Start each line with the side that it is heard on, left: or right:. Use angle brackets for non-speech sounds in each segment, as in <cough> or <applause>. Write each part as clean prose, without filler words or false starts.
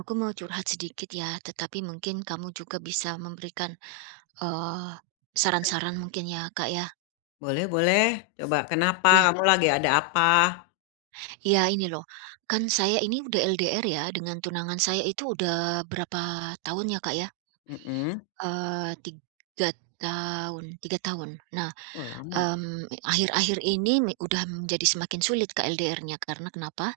right: Aku mau curhat sedikit ya, tetapi mungkin kamu juga bisa memberikan, eee, saran-saran mungkin ya, Kak, ya?
left: Boleh boleh, coba kenapa?
right: Iya.
left: Kamu lagi ada apa?
right: Iya, ini loh, kan saya ini udah LDR ya dengan tunangan saya itu udah berapa tahun ya, Kak, ya?
left: Mhm,
right: 3 tahun, 3 tahun. Nah,
left: oh lama,
right: akhir-akhir ini udah menjadi semakin sulit, Kak, LDR-nya karena kenapa?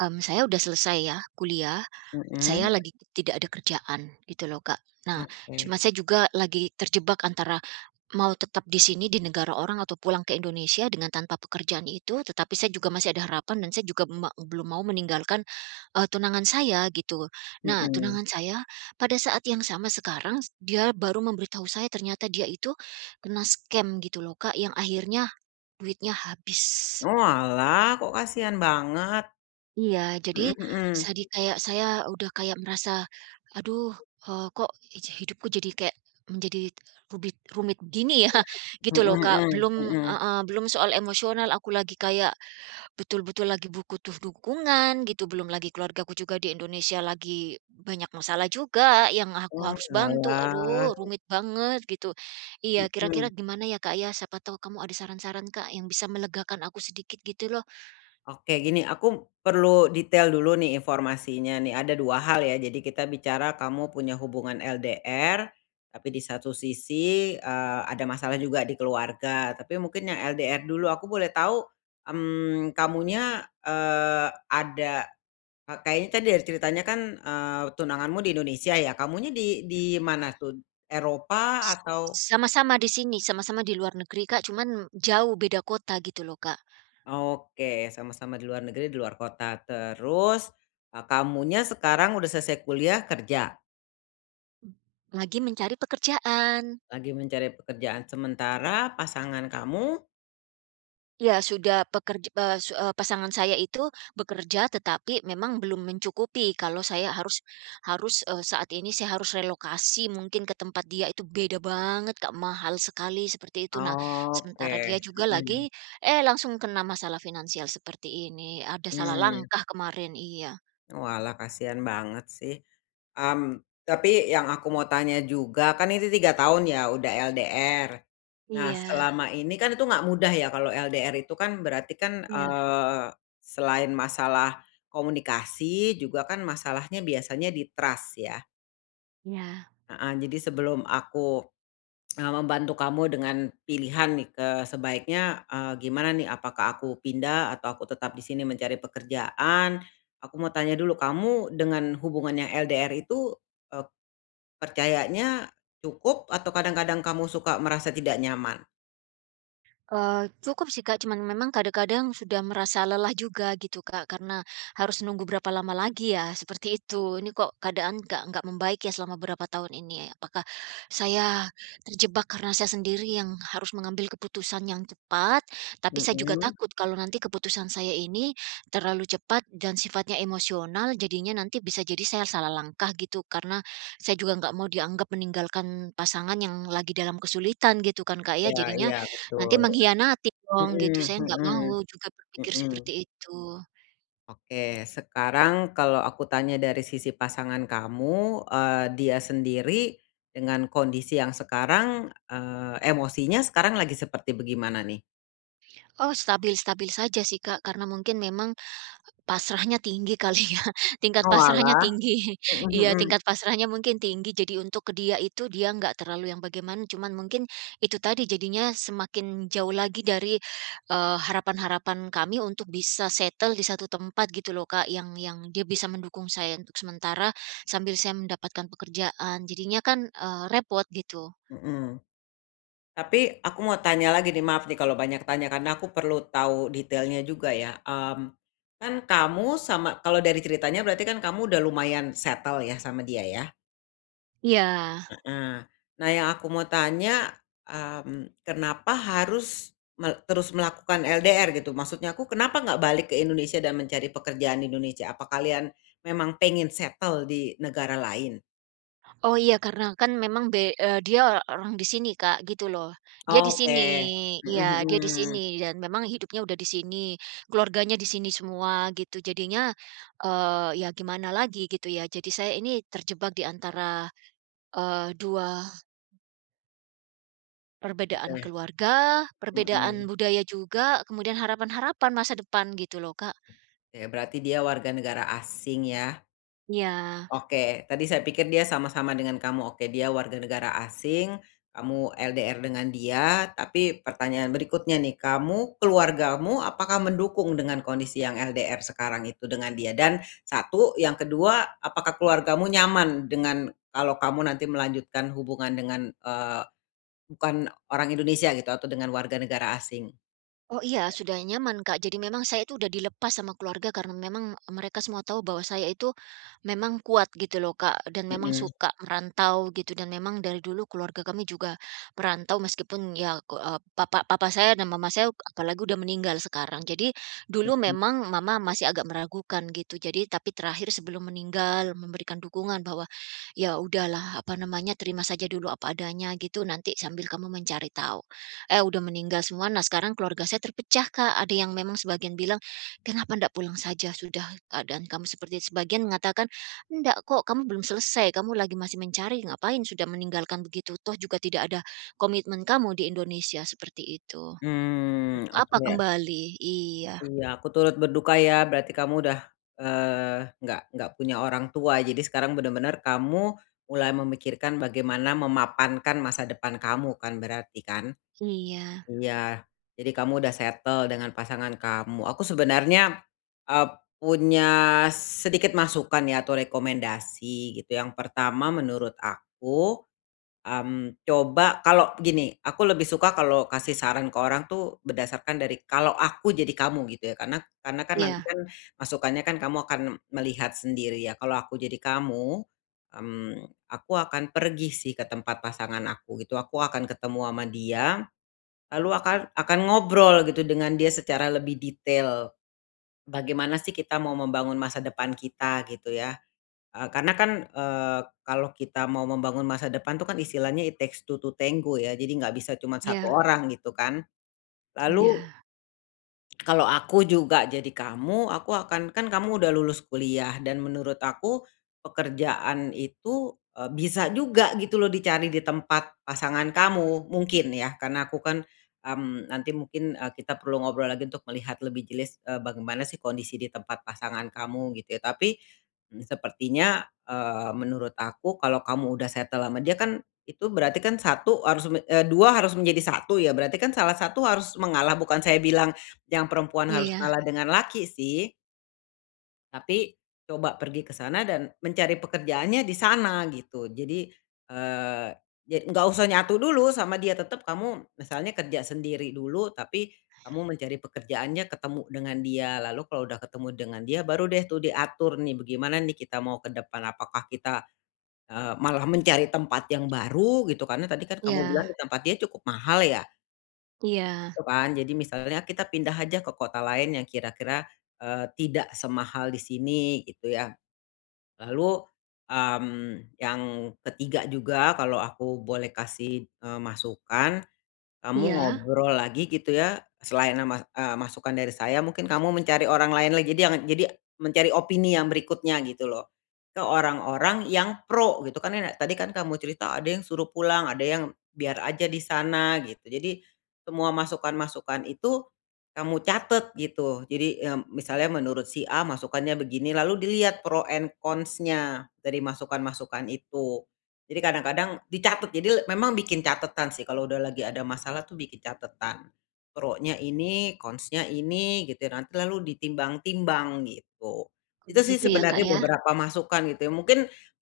right: Saya udah selesai ya kuliah.
left: mhm,
right: Saya lagi tidak ada kerjaan gitu loh, Kak. Nah,
left: oke,
right: cuma saya juga lagi terjebak antara mau tetap di sini di negara orang atau pulang ke Indonesia dengan tanpa pekerjaan itu, tetapi saya juga masih ada harapan dan saya juga belum mau meninggalkan tunangan saya gitu. Nah,
left: mhm.
right: tunangan saya pada saat yang sama sekarang dia baru memberitahu saya ternyata dia itu kena scam gitu loh, Kak, yang akhirnya duitnya habis.
left: Oalah, kok kasihan banget?
right: Iya, jadi
left: Mhm
right: kayak saya udah kayak merasa, aduh, kok hidupku jadi kayak menjadi rumit rumit begini ya, <laughs> gitu
left: mhm,
right: loh,
left: mhm
right: Kak. Belum
left: mhm, mhm.
right: heeh, belum soal emosional, aku lagi kayak betul-betul lagi butuh dukungan gitu, belum lagi keluargaku juga di Indonesia lagi banyak masalah juga yang aku harus bantu.
left: Oalah,
right: Aduh, rumit banget gitu. Iya, kira-kira
left: mhm.
right: gimana ya, Kak, ya? Siapa tahu kamu ada saran-saran, Kak, yang bisa melegakan aku sedikit gitu loh.
left: Oke, gini, aku perlu detail dulu nih informasinya nih. Ada dua hal ya. Jadi kita bicara kamu punya hubungan LDR, tapi di satu sisi ada masalah juga di keluarga. Tapi mungkin yang LDR dulu, aku boleh tahu kamunya kayaknya tadi dari ceritanya kan tunanganmu di Indonesia ya. Kamunya di mana tuh? Eropa
right: S
left: atau?
right: sama-sama di sini, sama-sama di luar negeri, Kak, cuman jauh beda kota gitu loh, Kak.
left: Oke, sama-sama di luar negeri, di luar kota. Terus, kamunya sekarang udah selesai kuliah, kerja?
right: Lagi mencari pekerjaan.
left: Lagi mencari pekerjaan sementara, pasangan kamu
right: Ya sudah pekerja eee, su eee, pasangan saya itu bekerja tetapi memang belum mencukupi kalau saya harus harus, saat ini saya harus relokasi mungkin ke tempat dia itu beda banget, Kak, mahal sekali seperti itu. Nah, sementara dia
left: oke,
right: juga lagi
left: mhm,
right: langsung kena masalah finansial seperti ini, ada salah
left: mmm,
right: langkah kemarin iya.
left: walah kasihan banget sih, mmm, tapi yang aku mau tanya juga, kan itu 3 tahun ya udah LDR. Nah,
right: Iya,
left: selama ini kan itu nggak mudah ya kalau LDR itu kan berarti kan,
right: iya,
left: selain masalah komunikasi juga kan masalahnya biasanya di trust ya,
right: iya.
left: heeh, jadi sebelum aku, membantu kamu dengan pilihan nih ke sebaiknya, gimana nih apakah aku pindah atau aku tetap di sini mencari pekerjaan, aku mau tanya dulu kamu dengan hubungannya LDR itu, eee, percayanya cukup atau kadang-kadang kamu suka merasa tidak nyaman?
right: Cukup sih, Kak, cuman memang kadang-kadang sudah merasa lelah juga gitu, Kak, karena harus nunggu berapa lama lagi ya, seperti itu. Ini kok keadaan nggak membaik ya selama berapa tahun ini. Apakah saya terjebak karena saya sendiri yang harus mengambil keputusan yang cepat, tapi saya juga
left: Mhm.
right: takut kalau nanti keputusan saya ini terlalu cepat dan sifatnya emosional, jadinya nanti bisa jadi saya salah langkah gitu, karena saya juga nggak mau dianggap meninggalkan pasangan yang lagi dalam kesulitan gitu kan, Kak, ya.
left: Iya
right: Jadinya
left: iya,
right: nanti
left: betul.
right: mengkhianati dong gitu,
left: Mhm
right: saya nggak mau
left: mhm
right: juga berpikir
left: mhm.
right: seperti itu.
left: Oke, sekarang kalau aku tanya dari sisi pasangan kamu, dia sendiri dengan kondisi yang sekarang, emosinya sekarang lagi seperti bagaimana nih?
right: Oh, stabil-stabil saja sih, Kak, karena mungkin memang pasrahnya tinggi kali ya, <laughs> tingkat pasrahnya
left: Oalah,
right: tinggi. <laughs>
left: mhm
right: Iya,
left: mhm
right: tingkat pasrahnya mungkin tinggi, jadi untuk ke dia itu, dia nggak terlalu yang bagaimana, cuman mungkin itu tadi jadinya semakin jauh lagi dari, harapan-harapan kami untuk bisa settle di satu tempat gitu loh, Kak, yang dia bisa mendukung saya untuk sementara, sambil saya mendapatkan pekerjaan. Jadinya kan, repot gitu.
left: mhm. Tapi aku mau tanya lagi nih, maaf nih kalau banyak tanya karena aku perlu tahu detailnya juga ya, kan kamu sama kalau dari ceritanya berarti kan kamu udah lumayan settle ya sama dia ya?
right: Iya.
left: nah, Nah, yang aku mau tanya, kenapa harus melakukan LDR gitu? Maksudnya aku kenapa nggak balik ke Indonesia dan mencari pekerjaan di Indonesia? Apa kalian memang pengen settle di negara lain?
right: Oh iya karena kan memang dia orang di sini, Kak, gitu loh. Dia di sini,
left: Oke. Mhm
right: iya, dia di sini
left: mhm.
right: dan memang hidupnya udah di sini, keluarganya di sini semua gitu. Jadinya, ya gimana lagi gitu ya. Jadi saya ini terjebak di antara, 2 perbedaan
left: Oke.
right: keluarga, perbedaan
left: Mhm.
right: budaya juga, kemudian harapan-harapan masa depan gitu loh, Kak.
left: Oke, berarti dia warga negara asing ya?
right: Iya.
left: Oke, tadi saya pikir dia sama-sama dengan kamu. Oke, dia warga negara asing, kamu LDR dengan dia, tapi pertanyaan berikutnya nih, kamu, keluargamu apakah mendukung dengan kondisi yang LDR sekarang itu dengan dia? Dan satu, yang kedua, apakah keluargamu nyaman dengan kalau kamu nanti melanjutkan hubungan dengan, bukan orang Indonesia gitu atau dengan warga negara asing?
right: Oh iya, sudah nyaman, Kak. Jadi memang saya itu udah dilepas sama keluarga karena memang mereka semua tahu bahwa saya itu memang kuat gitu loh, Kak, dan memang
left: Mhm.
right: suka merantau gitu dan memang dari dulu keluarga kami juga merantau meskipun ya papa papa saya dan mama saya apalagi udah meninggal sekarang. Jadi dulu memang mama masih agak meragukan gitu. Jadi tapi terakhir sebelum meninggal memberikan dukungan bahwa ya udahlah apa namanya terima saja dulu apa adanya gitu nanti sambil kamu mencari tahu. Eh, udah meninggal semua. Nah, sekarang keluarga saya terpecah, Kak. Ada yang memang sebagian bilang, "Kenapa ndak pulang saja? Sudah keadaan kamu seperti itu." Sebagian mengatakan, "Ndak kok, kamu belum selesai. Kamu lagi masih mencari. Ngapain sudah meninggalkan begitu? Toh juga tidak ada komitmen kamu di Indonesia." Seperti itu.
left: Mmm,
right: Untuk apa
left: oke.
right: kembali? Iya.
left: Iya, aku turut berduka ya, berarti kamu udah, nggak punya orang tua. Jadi sekarang benar-benar kamu mulai memikirkan bagaimana memapankan masa depan kamu kan berarti kan?
right: Iya.
left: Iya, jadi kamu udah settle dengan pasangan kamu. Aku sebenarnya, eee, punya sedikit masukan ya atau rekomendasi gitu. Yang pertama menurut aku mmm, coba kalau gini, aku lebih suka kalau kasih saran ke orang tuh berdasarkan dari kalau aku jadi kamu gitu ya, karena kan nanti
right: Iya.
left: kan masukannya kan kamu akan melihat sendiri ya. Kalau aku jadi kamu, mmm, aku akan pergi sih ke tempat pasangan aku gitu, aku akan ketemu sama dia, lalu akan ngobrol gitu dengan dia secara lebih detail, bagaimana sih kita mau membangun masa depan kita gitu ya. Karena kan, kalau kita mau membangun masa depan tuh kan istilahnya it takes two to tango ya, jadi nggak bisa cuma satu
right: Iya.
left: orang gitu kan. Lalu
right: Iya.
left: kalau aku juga jadi kamu, aku akan kan kamu udah lulus kuliah dan menurut aku pekerjaan itu, bisa juga gitu loh dicari di tempat pasangan kamu, mungkin ya karena aku kan, nanti mungkin, kita perlu ngobrol lagi untuk melihat lebih jelas, bagaimana sih kondisi di tempat pasangan kamu gitu ya. Tapi, sepertinya, menurut aku kalau kamu udah settle sama dia kan itu berarti kan satu harus dua harus menjadi satu ya, berarti kan salah satu harus mengalah, bukan saya bilang yang perempuan harus
right: Iya.
left: kalah dengan laki sih, tapi coba pergi ke sana dan mencari pekerjaannya di sana gitu. Jadi, eee, ja nggak usah nyatu dulu sama dia, tetap kamu misalnya kerja sendiri dulu, tapi kamu mencari pekerjaannya ketemu dengan dia, lalu kalau udah ketemu dengan dia baru deh tuh diatur nih, bagaimana nih kita mau ke depan, apakah kita, malah mencari tempat yang baru gitu, karena tadi kan kamu
right: Iya.
left: bilang di tempat dia cukup mahal ya?
right: Iya.
left: Gitu kan. Jadi misalnya kita pindah aja ke kota lain yang kira-kira, tidak semahal di sini gitu ya. Lalu, yang ketiga juga kalau aku boleh kasih, masukan kamu
right: Iya.
left: ngobrol lagi gitu ya, selain ama masukan dari saya mungkin kamu mencari orang lain lagi jadi yang jadi mencari opini yang berikutnya gitu loh, ke orang-orang yang pro gitu kan ya tadi kan kamu cerita ada yang suruh pulang, ada yang biar aja di sana gitu. Jadi semua masukan-masukan itu kamu catet gitu. Jadi, misalnya menurut si A masukannya begini lalu dilihat pro and cons-nya dari masukan-masukan itu. Jadi kadang-kadang dicatat, jadi memang bikin catatan sih kalau udah lagi ada masalah tuh bikin catatan. Pro-nya ini, cons-nya ini gitu ya, nanti lalu ditimbang-timbang gitu. Itu sih
right: Begitu ya, Kak,
left: sebenarnya
right: ya?
left: beberapa masukan gitu ya, mungkin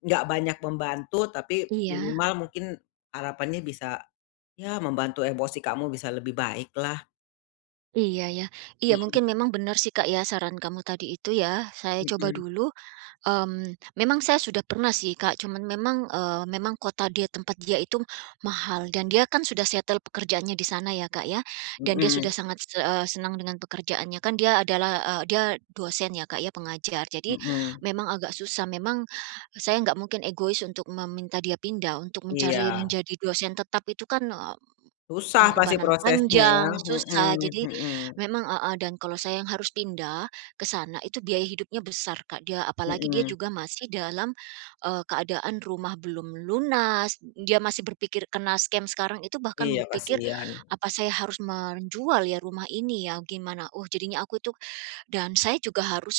left: nggak banyak membantu tapi iya,
right: Iya.
left: minimal mungkin harapannya bisa, ya membantu emosi kamu bisa lebih baik lah.
right: Iya ya. Iya, mungkin memang benar sih, Kak, ya, saran kamu tadi itu ya. Saya coba
left: Mhm
right: dulu. Memang saya sudah pernah sih, Kak, cuman memang, memang kota dia, tempat dia itu mahal dan dia kan sudah settle pekerjaannya di sana ya, Kak, ya,
left: mhm,
right: dan dia sudah
left: mhm
right: sangat senang dengan pekerjaannya. Kan dia adalah, dia dosen ya, Kak, ya, pengajar. Jadi
left: mhm.
right: memang agak susah, memang saya nggak mungkin egois untuk meminta dia pindah, untuk
left: Iya,
right: mencari menjadi dosen tetap itu kan,
left: susah pasti
right: pengorbanan
left: prosesnya ya,
right: panjang, susah,
left: mhm
right: jadi
left: mhm
right: memang heeh, dan kalau saya yang harus pindah ke sana itu biaya hidupnya besar, Kak, dia apalagi dia
left: mhm.
right: juga masih dalam, keadaan rumah belum lunas, dia masih berpikir kena scam sekarang itu bahkan
left: Iya
right: berpikir,
left: kasihan.
right: "Apa saya harus menjual ya rumah ini ya, gimana?" Oh, jadinya aku itu dan saya juga harus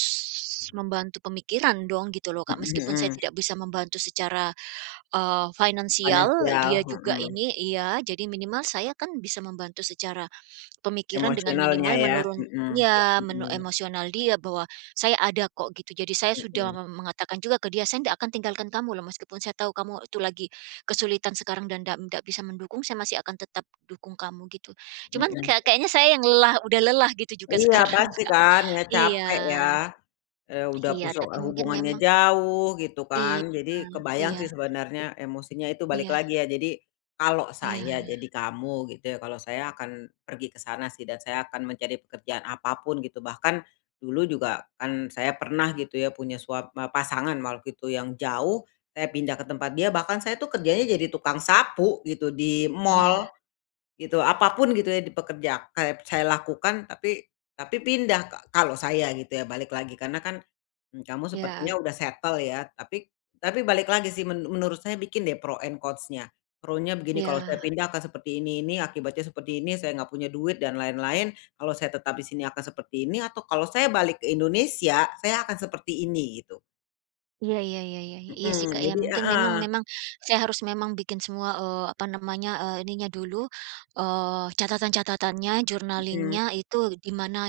right: membantu pemikiran dong gitu loh, Kak,
left: Mhm
right: meskipun saya
left: mhm,
right: tidak bisa membantu secara finansial dia
left: finansial,
right: juga
left: mhm,
right: ini, iya, jadi minimal saya kan bisa membantu secara pemikiran dengan
left: emosionalnya
right: minimal
left: ya,
right: menurun
left: mhm,
right: ya menu
left: mhm,
right: emosional dia bahwa saya ada kok gitu. Jadi saya sudah
left: mhm,
right: mengatakan juga ke dia, "Saya tidak akan tinggalkan kamu loh meskipun saya tahu kamu itu lagi kesulitan sekarang dan tidak ndak bisa mendukung, saya masih akan tetap dukung kamu," gitu. Cuman
left: mhm.
right: kayaknya saya yang lelah, udah lelah gitu juga
left: Iya
right: sekarang, <laughs>
left: pasti
right: Kak.
left: kan, ya
right: Iya,
left: capek ya. Udah iya.
right: iya, tapi mungkin
left: Hubungannya
right: memang
left: jauh gitu
right: iya,
left: kan, jadi
right: iya,
left: kebayang sih sebenarnya emosinya itu balik
right: iya,
left: lagi ya. Jadi kalau
right: iya,
left: saya jadi kamu gitu ya, kalau saya akan pergi ke sana sih dan saya akan mencari pekerjaan apa pun gitu. Bahkan dulu juga kan saya pernah gitu ya punya pasangan waktu itu yang jauh, saya pindah ke tempat dia bahkan saya tuh kerjanya jadi tukang sapu gitu di mall.
right: iya,
left: Gitu, apapun gitu ya di pekerja kayak saya lakukan tapi pindah kalau saya gitu ya balik lagi karena kan, kamu sepertinya
right: iya.
left: udah settle ya tapi balik lagi sih menurut saya bikin deh pro and cons-nya, pro-nya begini kalau saya
right: Iya.
left: pindah akan seperti ini akibatnya seperti ini saya nggak punya duit dan lain-lain, kalau saya tetap di sini akan seperti ini atau kalau saya balik ke Indonesia saya akan seperti ini gitu,
right: Iya, iya, iya, iya, iya. Iya sih,
left: mhm,
right: Kak, ya
left: jadi
right: mungkin memang
left: heeh,
right: memang saya harus memang bikin semua, apa namanya, ininya dulu, catatan-catatannya, journaling
left: mhm,
right: itu, di mana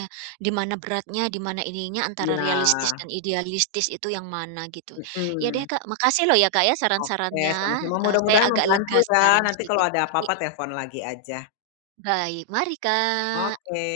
right: di mana beratnya, di mana ininya, antara
left: iya,
right: realistis dan idealistis itu yang mana gitu. Ya deh,
left: mhm.
right: Kak, makasih loh ya, Kak, ya
left: Oke,
right: saran-sarannya,
left: sama-sama,
right: saya
left: mudah-mudahan
right: agak
left: membantu
right: lega sekarang
left: ya, nanti
right: sedikit.
left: kalau ada
right: I
left: apa-apa telepon lagi aja.
right: baik, mari, Kak.
left: Oke.